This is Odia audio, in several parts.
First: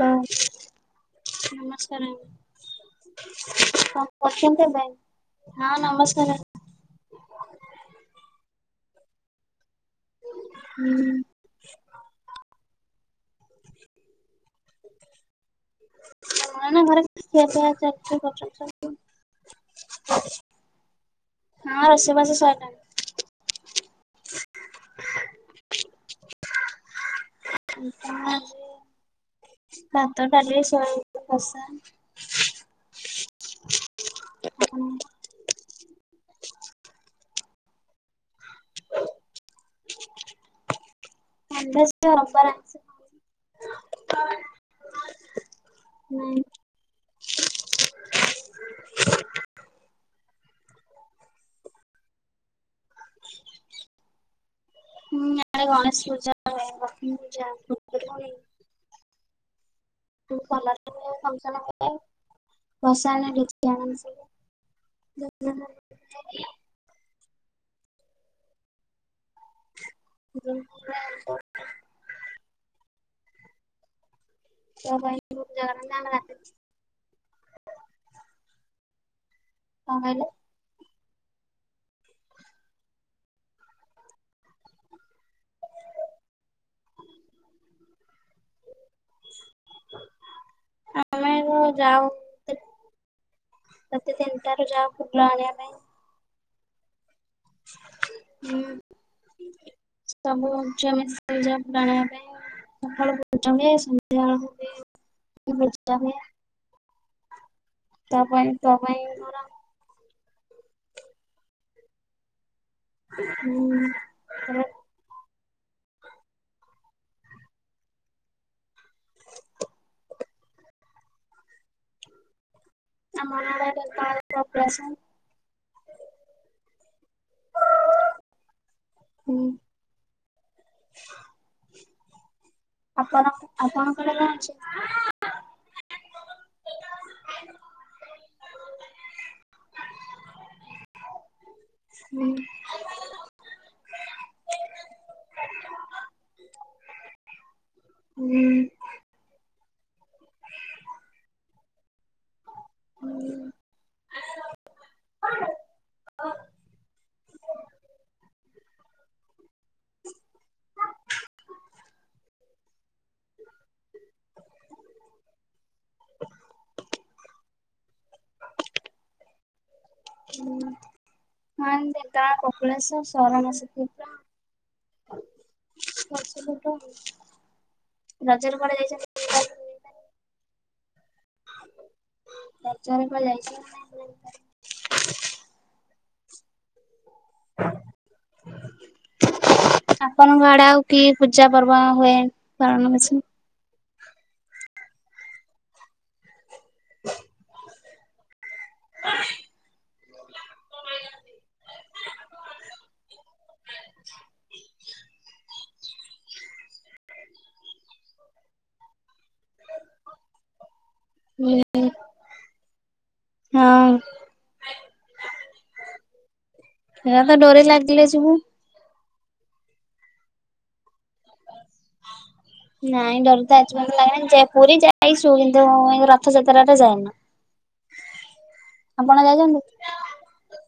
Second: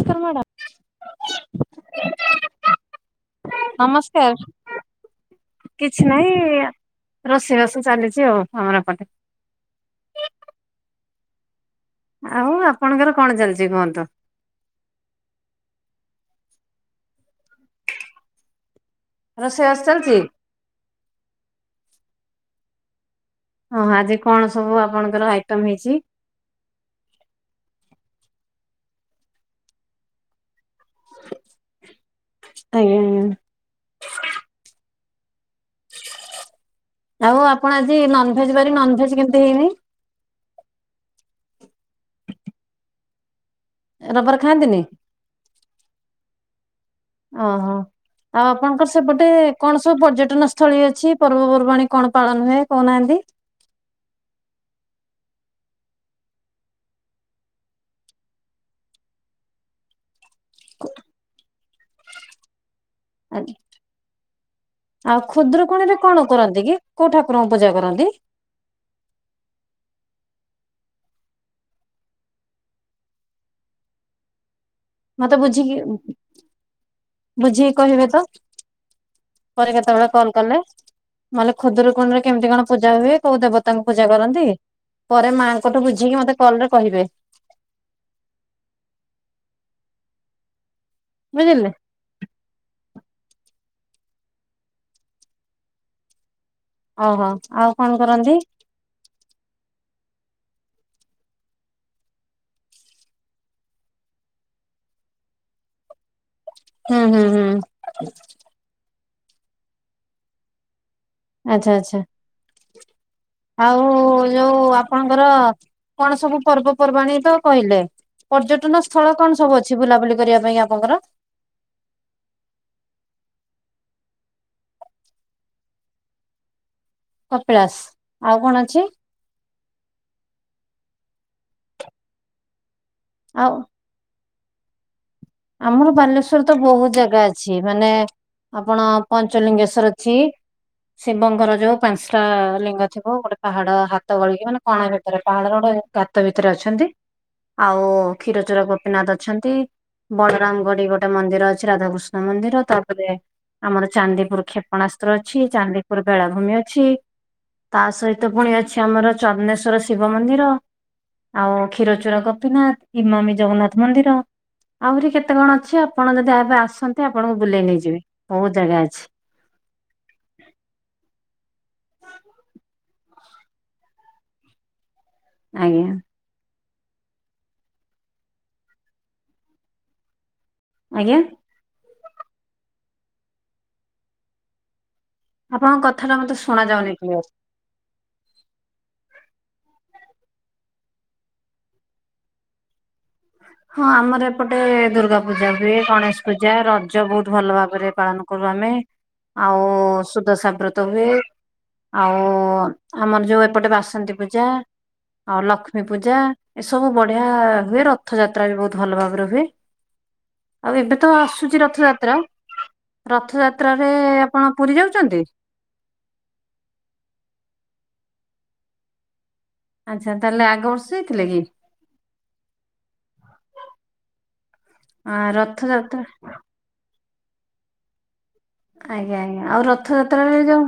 ତ ନମସ୍କାର ମ୍ୟାଡ଼ାମ ନମସ୍କାର। କଣ ନମସ୍କାର କରୁଛନ୍ତି ଏବେ? ହଁ କିଛି ନାହିଁ ନମସ୍କାର। ରୋଷେଇବାସ ଚାଲିଛି ଆଉ ଆମର ଏପଟେ। ହୁଁ। ଆଉ ଆପଣଙ୍କର କଣ ଚାଲିଚି କୁହନ୍ତୁ? [unintelligible] ଘରେ ଖିଆପିଆ ଚାଲିଚି [unintelligible] ରୋଷେଇ ବାସ ଚାଲିଛି। ହଁ ରୋଷେଇବାସ ସାଇଲାଣି। ଓହୋ ଆଜି କଣ ସବୁ ଆପଣଙ୍କର ଆଇଟମ୍ ହେଇଛି? ଆଜି ଭାତ, ଡାଲି, ସୋୟାବିନ କଷା। ଆଜ୍ଞା ଆଜ୍ଞା। ଆପଣ ଆଉ ଆପଣ ଆଜି ନନଭେଜ୍ ବାରି ନନଭେଜ୍ କେମିତି ହେଇନି? ନନଭେଜ୍ [unintelligible] ରବିବାରେ ଆସେନା। ରବିବାରେ ଖାଆନ୍ତିନି? ନାଇଁ। ଓ ହୋ। ଆଉ ଆପଣଙ୍କର ସେପଟେ କଣ ସବୁ ପର୍ଯ୍ୟଟନ ସ୍ଥଳୀ ଅଛି ପର୍ବପର୍ବାଣୀ କଣ ପାଳନ ହୁଏ କହୁନାହାନ୍ତି? [inaudible] ହୁଁ ଇଆଡେ ଗଣେଶ ପୂଜା ହୁଏ ଲକ୍ଷ୍ମୀ ପୂଜା, ଖୁଦୁରୁକୁଣୀ। [unintelligible] ଆଉ ଖୁଦୁରୁକୁଣି ରେ କଣ କରନ୍ତି? କି କୋଉ ଠାକୁରୁଙ୍କୁ ପୂଜା କରନ୍ତି? [unintelligible] ଇଆ ପାଇଁ ପୂଜା କରନ୍ତି ଆମେ ରାତିରୁ ବୁଝି କହିବେ ତ ପରେ କେତେବେଳେ କହିଲେ କଲ୍ କଲେ। ମ ହେଲେ ଖୁଦୁରୁକୁଣିରେ କେମିତି କଣ ପୂଜା ହୁଏ କୋଉ ଦେବତାଙ୍କୁ ପୂଜା କରନ୍ତି? ପରେ ମାଆଙ୍କ ଠୁ ବୁଝିକି ମତେ କଲ୍ ରେ କହିବେ। [unintelligible] ବୁଝିଲେ ରାତି ତିନିଟାରୁ ଯାଉ ଫୁଲ ଆଣିଆ ପାଇଁ। ଓହୋ ଆଉ କଣ କରନ୍ତି? ହୁଁ ସବୁ [unintelligible] ପାଇଁ। [unintelligible] ହୁଁ ହୁଁ ହୁଁ। ତାଆ ପାଇଁ ତା ପାଇଁ। ମୋର ଆଚ୍ଛା ଆଚ୍ଛା। ଆଉ ଯୋଉ ହୁଁ ଆପଣଙ୍କର କଣ ସବୁ ପର୍ବପର୍ବାଣୀ ତ କହିଲେ। ପର୍ଯ୍ୟଟନ ସ୍ଥଳ କଣ ସବୁ ଅଛି ବୁଲାବୁଲି କରିବା ପାଇଁ ଆପଣଙ୍କର? [unintelligible] କପିଳାସ୍। ଆଉ କଣ ଅଛି? ହୁଁ। ଆପଣ ଆଉ ଆପଣଙ୍କର [unintelligible] ଆମର ବାଲେଶ୍ଵରରେ ତ ବହୁତ ଜାଗା ଅଛି ମାନେ ଆପଣ ପଞ୍ଚଲିଙ୍ଗେଶ୍ଵର ଅଛି ଶିବଙ୍କର ଯୋଉ ପାଞ୍ଚଟା ହୁଁ ଲିଙ୍ଗ ଥିବ ଗୋଟେ ପାହାଡ ହାତ ଗଳିକି ମାନେ କଣା ଭିତରେ ପାହାଡର ଗୋଟେ ଗାତ ଭିତରେ ଅଛନ୍ତି। ଆଉ କ୍ଷୀର ହୁଁ ଚୋରା କ ନାଥ ଅଛନ୍ତି ବଳରାମ ଗଡି ଗୋଟେ ମନ୍ଦିର ଅଛି ରାଧାକୃଷ୍ଣ ମନ୍ଦିର ତା ରେ ଆମର ଚାନ୍ଦିପୁର କ୍ଷେପଣାସ୍ତ୍ର ଅଛି ଚାନ୍ଦିପୁର ବେଳାଭୂମି ଅଛି। ତା ସହିତ ପୁଣି ଅଛି ଆମର ଚନେଶ୍ଵର ଶିବ ମନ୍ଦିର। ଆଉ କ୍ଷୀରଚୁର କପି ନାଥ ଇମାମି ଜଗନ୍ନାଥ ମନ୍ଦିର। ଆହୁରି କେତେ କଣ ଅଛି ଆପଣ ଯଦି ଆ ଏବେ ଆସନ୍ତି ଆପଣଙ୍କୁ ବୁଲେଇ ନେଇଯିବେ ବହୁତ ଜାଗା ଅଛି। ହୁଁ ହଁ ଢେଙ୍କାନାଳ କପିଳାଶ ସରଣ ଶ୍ରୀକ୍ଷେତ୍ର। ଆଜ୍ଞା। ରଜରେ କୁଆଡେ ଯାଇଛନ୍ତି? ଆଜ୍ଞା। ରଜରେ କୁଆ [inaudible] ଆପଣଙ୍କ କଥା ଟା ମତେ ଶୁଣା ଯାଉନି କ୍ଲିୟର। ହଁ ଆପଣଙ୍କ ଆଡେ ଆଉ କି ପୂଜା ପର୍ବ ହୁଏ ପାଳନ ବେଶି? ହଁ ଆମର ଏପଟେ ଦୁର୍ଗା ପୂଜା ହୁଏ ଗଣେଶ ପୂଜା ରଜ ବହୁତ ଭଲ ଭାବରେ ପାଳନ କରୁ ଆମେ ଆଉ ସୁଧସା ବ୍ରତ ହୁଏ। ଆଉ ଆମର ଯୋଉ ଏପଟେ ବାସନ୍ତୀ ପୂଜା। ଆଉ ଲକ୍ଷ୍ମୀ ପୂଜା ଏସବୁ ବଢିଆ ହୁଏ ର ରଥଯାତ୍ରା ବି ବହୁତ ଭଲ ଭାବରେ ହୁଏ। ଆଉ ଏବେ ତ ହୁଁ ଆସୁଚି ରଥଯାତ୍ରା ହଁ ରଥଯାତ୍ରାରେ ଆପଣ ପୁରୀ ଯାଉଚନ୍ତି? ହେରା ତ ଡୋରି ଲାଗିଲେ ଯିବୁ। ଆଚ୍ଛା ତାହେଲେ ଆଗ ବର୍ଷ ଯାଇଥିଲେ କି? ନାଇଁ ଡର ତ ଆଜି ପର୍ଯ୍ୟନ୍ତ ଲାଗେନା କିନ୍ତୁ ସେ ପୁରୀ ଆ ଯାଇଛୁ କିନ୍ତୁ ରଥଯାତ୍ରା ଏ ରଥଯାତ୍ରା ରେ ଯାଏନ। ଆଜ୍ଞା ଆଜ୍ଞା ଆଉ ଯାଇଛନ୍ତି? ରଥଯାତ୍ରା ରେ ଯଉ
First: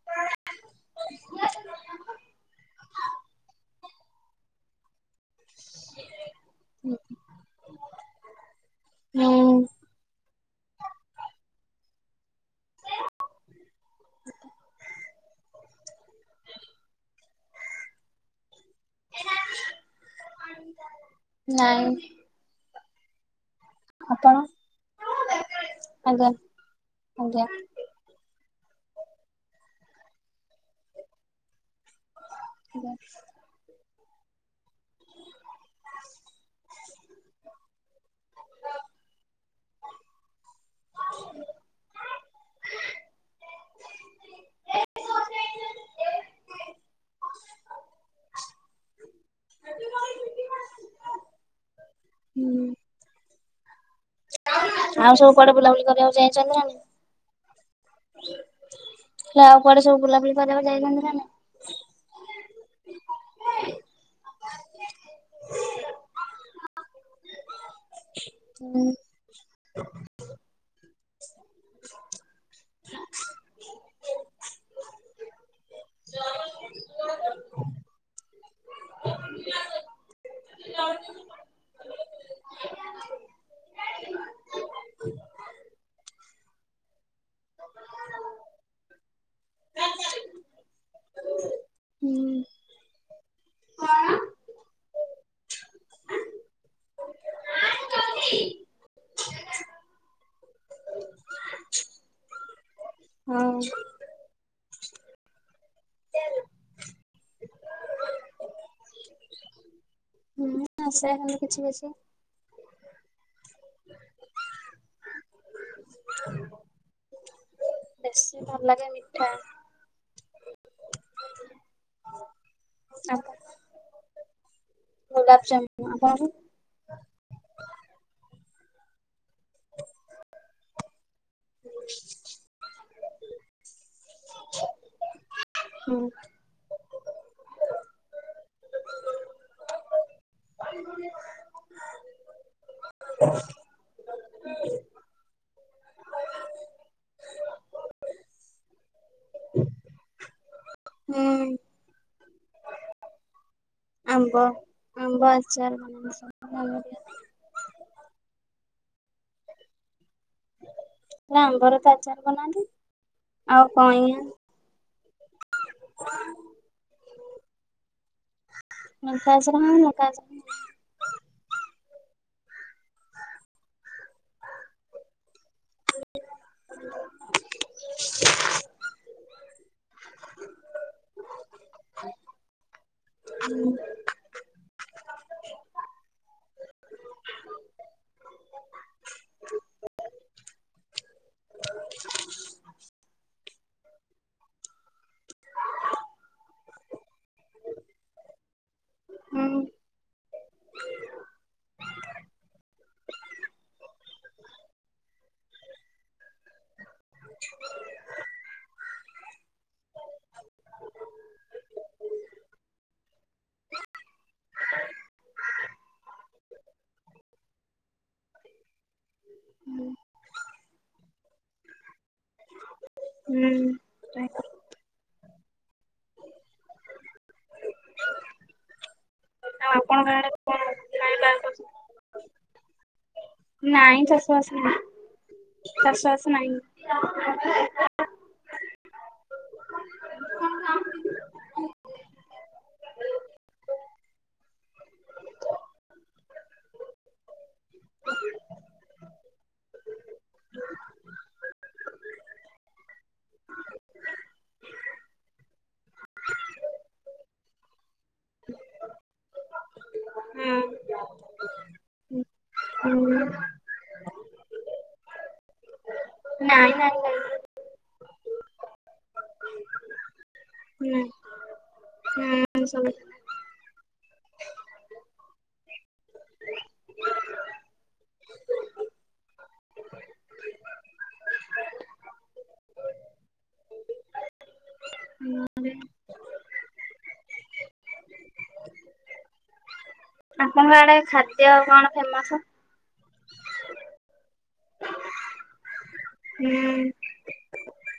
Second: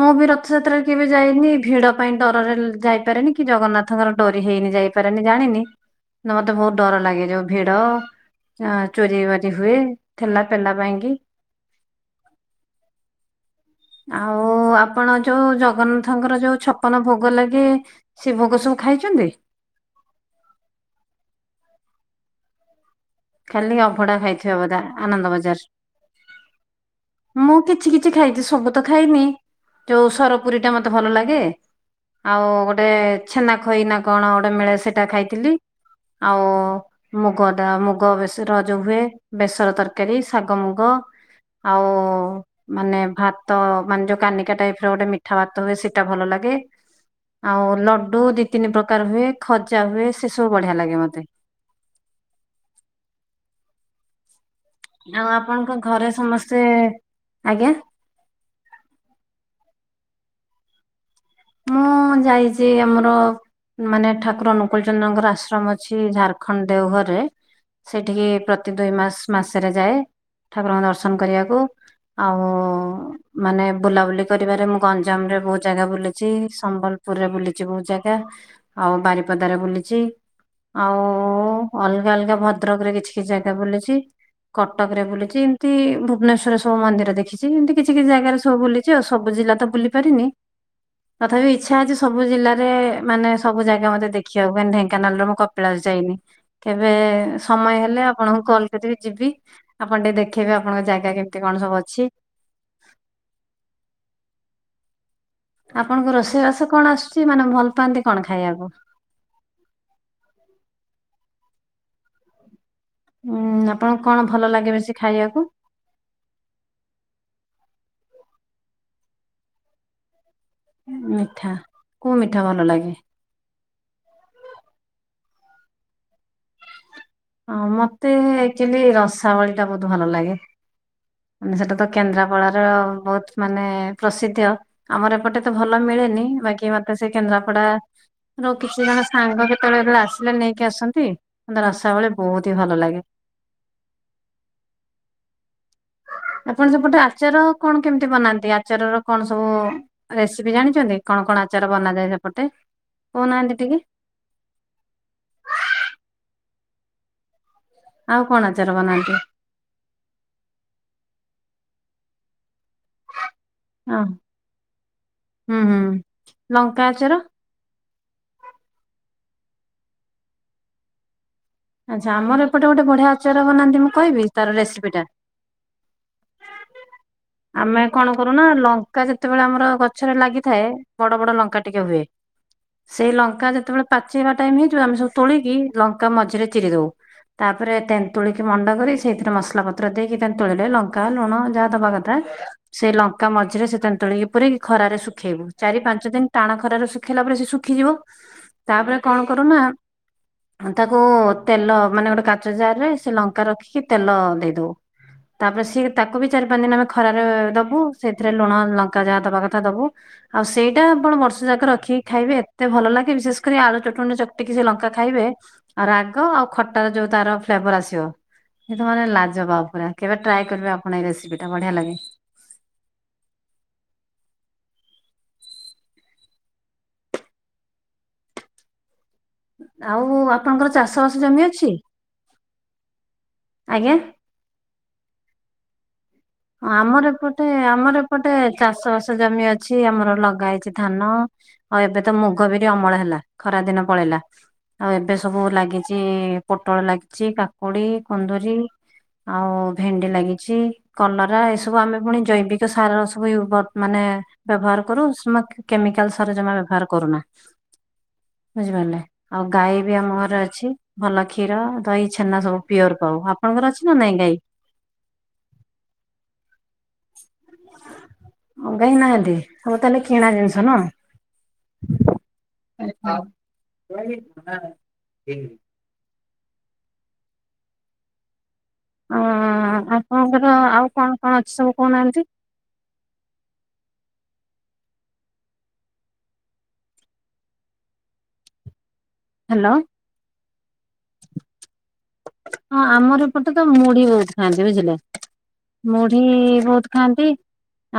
ମୁଁ ବି ରଥଯାତ୍ରାରେ କେବେ ଯାଇନି ଭିଡ ପାଇଁ ଡରରେ ଉଁ ଯାଇପାରେନି କି ଜଗନ୍ନାଥଙ୍କର ଡୋରି ହେଇନି ଯାଇପାରେନି ଜାଣିନି। [unintelligible] ବହୁତ ଡର ଲାଗେ ଯୋଉ ଭିଡ ଆଁ ଚୋରି ହୁଁ ବାରି ହୁଏ। ଠେଲା ପେଲା ପାଇଁ କିି। ଆଉ ଆପଣ ଯୋଉ ଜଗନ୍ନାଥଙ୍କର ଯୋଉ ଛପନ ଭୋଗ ଲାଗେ ସେ ଭୋଗ ସବୁ ଖାଇଚନ୍ତି? ନାଇଁ। ଖାଲି ଅଭଡା ଆପଣ? ଖାଇଥିବେ ବୋଧେ ଆନନ୍ଦ ଆଜ୍ଞା ଆଜ୍ଞା ବଜାର କିଛି କିଛି ଖାଇଚି ସବୁ ତ ଖାଇନି ଯୋଉ ସରପୁରୀ ଟା ମତେ ଭଲ ଲାଗେ। ଆଉ ଗୋଟେ ଛେନା ଖଇ ନା କଣ ଗୋଟେ ମିଳେ ସେଟା ଖାଇଥିଲି ଆଉ ମୁଗଦା ମୁ ସେ ରଜ ହୁଏ ବେସର ତରକାରୀ ଶାଗ ମୁଗ ଆଉ ମାନେ ଭାତ ମାନେ ଯୋଉ କାନିକା ଟାଇପ୍ ର ଗୋଟେ ମିଠା ଭାତ ହୁଏ ସେଟା ଭଲ ଲାଗେ। ଆଉ ଲଡୁ ଦି ତିନି ପ୍ରକାର ହୁଏ ଖଜା ହୁଏ ସେ ସବୁ ବଢିଆ ଲାଗେ ମତେ। ହୁଁ। ଆଉ ସବୁ କୁଆଡେ ଆପଣଙ୍କ ବୁଲାବୁଲି ଘରେ କରିଆକୁ ଚାଇଚନ୍ତି ସମସ୍ତେ ଆଜ୍ଞା ନା ସିଏ ଆଉ କୁଆଡେ ସବୁ ବୁଲାବୁଲି କରିବାକୁ ଯାଇଚନ୍ତି ନା ନାଇଁ? ହଁ ଯାଇଚି ଆମର ମାନେ ଠାକୁର ଅନୁକୂଳ ଚନ୍ଦ୍ରଙ୍କର ଆଶ୍ରମ ଅଛି ଝାରଖଣ୍ଡ ଦେଓଘରରେ। ସେଠିକି ପ୍ରତି ହୁଁ ଦୁଇ ମାସ ମାସେରେ ଯାଏ ଠାକୁରଙ୍କ ଦର୍ଶନ କରିବାକୁ। ଆଉ ମାନେ ବୁଲାବୁଲି କରିବାରେ ମୁଁ ଗଞ୍ଜାମ ରେ ବହୁତ୍ ଜାଗା ବୁ ଚି ସମ୍ବଲପୁରରେ ବୁଲିଚି ବହୁତ୍ ଜାଗା ଆଉ ବାରିପଦା ରେ ବୁଲିଚି। ଆଉ ଅଲଗା ଅଲଗା ଭଦ୍ରକ୍ ରେ କିଛି କିଛି ଜାଗା ବୁଲିଚି। କଟକ ରେ ବୁଲିଚି, ଏମତି ଭୁବନେଶ୍ୱରରେ ସବୁ ମନ୍ଦିର ଦେଖି ଚି ଏମିତି କିଛି କିଛି ଜାଗାରେ ସବୁ ବୁଲିଚି ଆଉ ସବୁ ଜିଲ୍ଲା ତ ବୁଲି ପାରିନି ତଥାପି ଇଚ୍ଛା ଅଛି ସବୁ ହୁଁ ଜିଲ୍ଲାରେ ମାନେ ସବୁ ଜାଗା ମତେ ଦେ ଖିଆକୁ ମାନେ ଢେଙ୍କାନାଳ ର ମୁଁ କପିଳାସ ଯାଇନି କେବେ ସମୟ ହେଲେ ଆପଣଙ୍କୁ କଲ୍ ସେଠିକି ଯିବି ଆପଣ ଟିକେ ଦେଖେଇବେ ଆପଣଙ୍କ ଜାଗା କେମତି କଣ ସବୁ ଅଛି। ହଉ [unintelligible] ଆପଣଙ୍କୁ ରୋଷେଇ ବାସ କଣ ଆସୁଚି ମାନେ ଭଲ ପାଆନ୍ତି କଣ ଖାଇବାକୁ? ଆଶେ ହେଲେ କିଛି କିଛି। ଉଁ ଆପଣଙ୍କୁ କଣ ଭଲ ଲାଗେ ବେଶୀ ଖାଇବାକୁ? ବେଶୀ ଭଲ ଲାଗେ ମିଠା ମିଠା କୋଉ ମିଠା ଭଲ ଲାଗେ? ସାଧା। ଗୁଲାବଜାମୁ ଆପଣଙ୍କୁ [unintelligible] ହଁ ମତେ ଆକଚୁଲି ରସାବଳି ଟା ବୋହୁତୁ ଭଲ ଲାଗେ। ଉଁ ସେଟା ତ କେନ୍ଦ୍ରାପଡାର ବହୁତ ମାନେ ପ୍ରସିଧ୍ୟ ଆମର ଏପଟେ ଭଲ ହୁଁ। ମିଳେନି ବାକି ମ ତ ସେ କେନ୍ଦ୍ରାପଡା ର କିଛି ଜଣ ସାଙ୍ଗ ଯେତେବେଳେ ଯେତେବେଳେ ଆସିଲେ ନେଇକି ଆସନ୍ତି ଧର ରସାବଳି ବୋହୁତ ହି ଭଲ ଲାଗେ। [inaudible] [unintelligible] ଆପଣ ସେପଟେ ଆଚାର କଣ କେମନ୍ତି ବନାନ୍ତି ଆଚାରର କଣ ସବୁ ରେସିପି ଜାଣିଚନ୍ତି କଣ କଣ ହୁଁ ଆଚାର ବନାଯାଏ ସେପଟେ? କୋଉ ନାଆନ୍ତି ଟିକେ। ଆମ୍ବ ଆମ୍ବ ଆଚାର ବନାଯାଏ। ଆଉ କଣ ଆଚାର ବନାନ୍ତି? ନା ଆମ୍ବରେ ତ ଆଚାର ବନାନ୍ତି ଆଉ ଓ କଇଁଆ ହୁଁ, ହୁଁ ଲଙ୍କା ଆଚାର। ଲଙ୍କା ଆଚାର ମାନେ ଲଙ୍କା ଆଚାର ଆଚ୍ଛା ଆମର ଏପଟେ ଗୋଟେ ବଢିଆ ଆଚାର ବନାନ୍ତି ମୁଁ କହିବି ତାର ରେସିପି ଟା। ଆମେ କଣ କରୁନା ଲଙ୍କା ଯେତେବେଳେ ଆମର ଗ ଗଛରେ ଲାଗିଥାଏ ବଡ ବଡ ଲଙ୍କା ଟିକେ ହୁଏ ସେଇ ଲଙ୍କା ଯେତେବେଳେ ପାଚି ପାଚି ଜିବା ଟାଇମ୍ ହେଇଯିବ ଆମେ ସବୁ ତୋଳିକି ଲଙ୍କା ମଝିରେ ଚିରି ଦଉ ତାପରେ ତେନ୍ତୁଳି କି ମଣ୍ଡ କରି ସେଇଥିରେ ମସଲା ପତ୍ର ଦେଇକି ତେନ୍ତୁଳିରେ ଲଙ୍କା, ଲୁଣ ଯାହା ଦବା କଥା ସେଇ ଲଙ୍କା ମଝିରେ ସେ ତେନ୍ତୁଳିକୁ ପୁରେଇ ଖରାରେ ଶୁଖେଇବୁ ଚାରି ପାଞ୍ଚ ଦିନ ଟାଣ ଖରାରେ ଶୁଖେଇଲା ପରେ ସେ ଶୁଖିଯିବ। [inaudible] ତାପରେ କଣ କରୁନା ତାକୁ ତେଲ ମାନେ ଗୋଟେ କାଚ ଜାରରେ ସେ ଲଙ୍କା ରଖିକି ତେଲ ଦେଇଦଉ। ତାପରେ ସିଏ ତାକୁ ବି ଚାରି ପାଞ୍ଚ ଦିନ ଆମେ ଖରାରେ ଦବୁ ସେଇଥିରେ ଲୁଣ ଲଙ୍କା ଯାହା ଦବା କଥା ଦବୁ ଆଉ ସେଇଟା ଆପଣ ବର୍ଷକ ଯାକ ରଖିକି ଖାଇବେ ଏତେ ଭଲ ଲାଗେ ବିଶେଷ କରି ଆଳୁ ଚଟଣି ରେ ଚକିଟି ସେ ଲଙ୍କା ଖାଇବେ ରାଗ ଆଉ ଖଟାର ଯୋଉ ତାର ଫ୍ଲେବର ଆସିବ ତମେ ଲାଜପା ପୁରା କେବେ ଟ୍ରାଏ କରିବେ ଆପଣ ଏଇ ରେସିପିଟା ବଢିଆ ଲାଗେ ହୁଁ। ଆଉ ଆପଣଙ୍କ ଆଉ ଆଡେ କଣ ଆପଣଙ୍କର ଚାଷବାସ ଖାଇବା ଜମି ଅଛି ଆଜ୍ଞା। ନାଇଁ ଚାଷବାସ ହେଇନି। ଚାଷବାସ ଆମର ଏପଟେ ନାଇଁ। ଆମର ଏପଟେ ଚାଷବାସ ଜମି ଅଛି ଆମର ଲଗା ହେଇଛି ଧାନ ଆଉ ଏବେ ତ ମୁଗ, ବିରି ଅମଳ ହେଲା ଖରାଦିନ ପଳେଇଲା ଆଉ ଏବେ ସବୁ ଲାଗିଛି ପୋଟଳ ଲାଗିଛି କା କାକୁଡି, କୁନ୍ଦୁରି ଆଉ ଭେଣ୍ଡି ଲାଗିଛି କଲରା ଏ ସବୁ ଆମେ ପୁଣି ଜୈବିକ ସାର ସବୁ ଉବର ମାନେ ବ୍ୟବହାର କରୁ କେମିକାଲ ସାରଜମା ବ୍ୟବହାର କରୁନା ବୁଝିପାରିଲେ ଆଉ ଗାଈ ବି ଆମ ଘରେ ହୁଁ ଅଛି ଭଲ କ୍ଷୀର, ଦହି, ଛେନା ସବୁ ପିଓର ହୁଁ। ପାଉ ଆପଣଙ୍କର ଅଛି? ନା ନାଇଁ ଗାଇ ନାଇଁ ନାଇଁ ନାଇଁ। ଗାଈ ନାହାନ୍ତି ତମର ତାହେଲେ କିଣା ଜିନିଷ ହୁଁ ନୁହଁ ସବୁ [inaudible] ଆ ଆପଣଙ୍କର ଆଉ କଣ କଣ ଅଛି ସବୁ କହୁନାହାନ୍ତି? [inaudible] ହ୍ୟାଲୋ। ଆପଣଙ୍କ ଆଡେ ଖାଦ୍ୟ କଣ ଫେମସ ହଁ ଆମର ଏପଟେ ତ ମୁଢି ବହୁତ ଖାଆନ୍ତି ବୁଝିଲେ ମୁଢି ହୁଁ ବହୁତ ଖାଆନ୍ତି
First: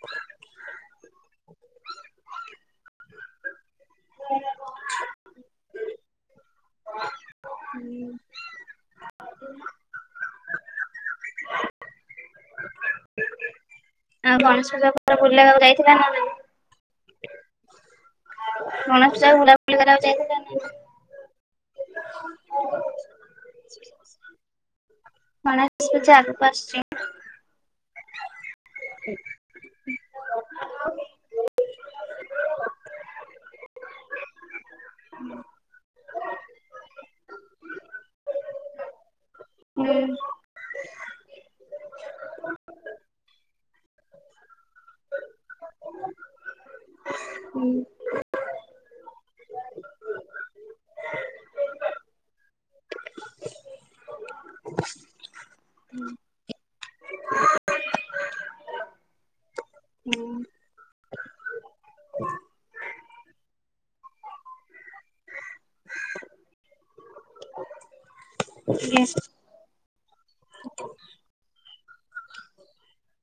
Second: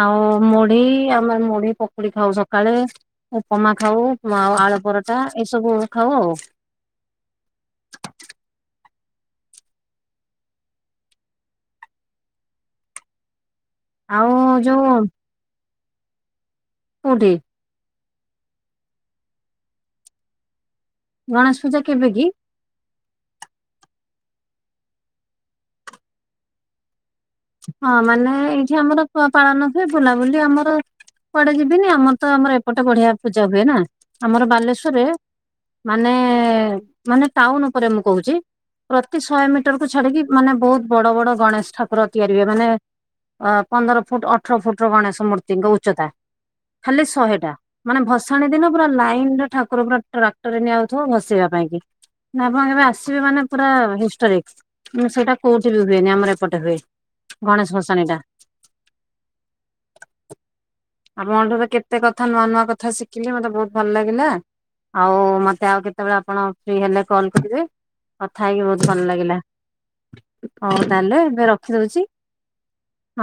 ଆଉ ମୁଢି ଆମର ମୁଢି ପକୁଡି ଖାଉ ସକାଳେ ଉପମା ଖାଉ, ଆଉ ଆଳୁ ପରଟା ଏସବୁ ଖାଉ ଆଉ [inaudible] ଆଉ ଗଣେଶପୂଜା ପର ବୁଲିଆକୁ ଯାଇଥିଲେ ନାଇଁ କୋଉଠି ଗଣେଶପୂଜାକୁ ବୁଲାବୁଲି କରିବାକୁ ଯାଇନଥାନ୍ତେ ଗଣେଶପୂଜା କେବେ କି? [unintelligible] ହଁ ମାନେ ଏଇଠି ଆମର ପାଳନ ହୁଏ, ବୁଲାବୁଲି ଆମର କୁଆଡେ ଯିବିନି ଆମର ତ ଆମର ଏପଟେ ବଢିଆ ପୂଜାହୁଏ ନା ଆମର ବାଲେଶ୍ୱରରେ ମାନେ ମାନେ ଟାଉନ ଉପରେ ମୁଁ କହୁଛି ପ୍ରତି ଶହେମିଟରକୁ ହୁଁ ଛାଡିକି ମାନେ ବହୁତ ବଡ ବଡ ଗଣେଶ ଠାକୁର ତିଆରି ହୁଏ ମାନେ ଅ ପନ୍ଦରଫୁଟ୍ ଅଠରଫୁଟ୍ ର ଗଣେଶ ମୂର୍ତ୍ତିଙ୍କ ଉଚ୍ଚତା ଖାଲି ଶହେଟା। ହୁଁ ମାନେ ଭସାଣୀ ଦିନ ପୁରା ଲାଇନରେ ଠାକୁର ପୁରା ଟ୍ରାକ୍ଟରରେ ନିଆଯାଉଥିବ ଭସିବା ପାଇଁ କି। ନାଁ ଆପଣ କେବେ ଆସିବେ ମାନେ ପୁରା ହିଷ୍ଟୋରିକ୍ ସେଇଟା କୋଉଠି ବି ହୁଏନି ଆମର ଏପଟେ ହୁଏ। ଗଣେଶ ଭଷାଣୀ ଟା। ହୁଁ। ଆପଣଠାରୁ କେତେ କଥା ନୂଆ ନୂଆ କଥା ଶିଖିଲି ମତେ ବହୁତ ଭଲ ଲାଗିଲା। ଆଉ ମତେ ଆଉ କେତେବେଳେ ଆପଣ ଫି ହେଲେ କଲ୍ କରିବେ। କଥା ହେଇକି ବହୁତ ଭଲ ହୁଁ। ଲାଗିଲା। ହଉ ତାହଲେ ଏବେ ରଖିଦଉଛି।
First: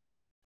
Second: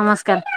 ନମସ୍କାର।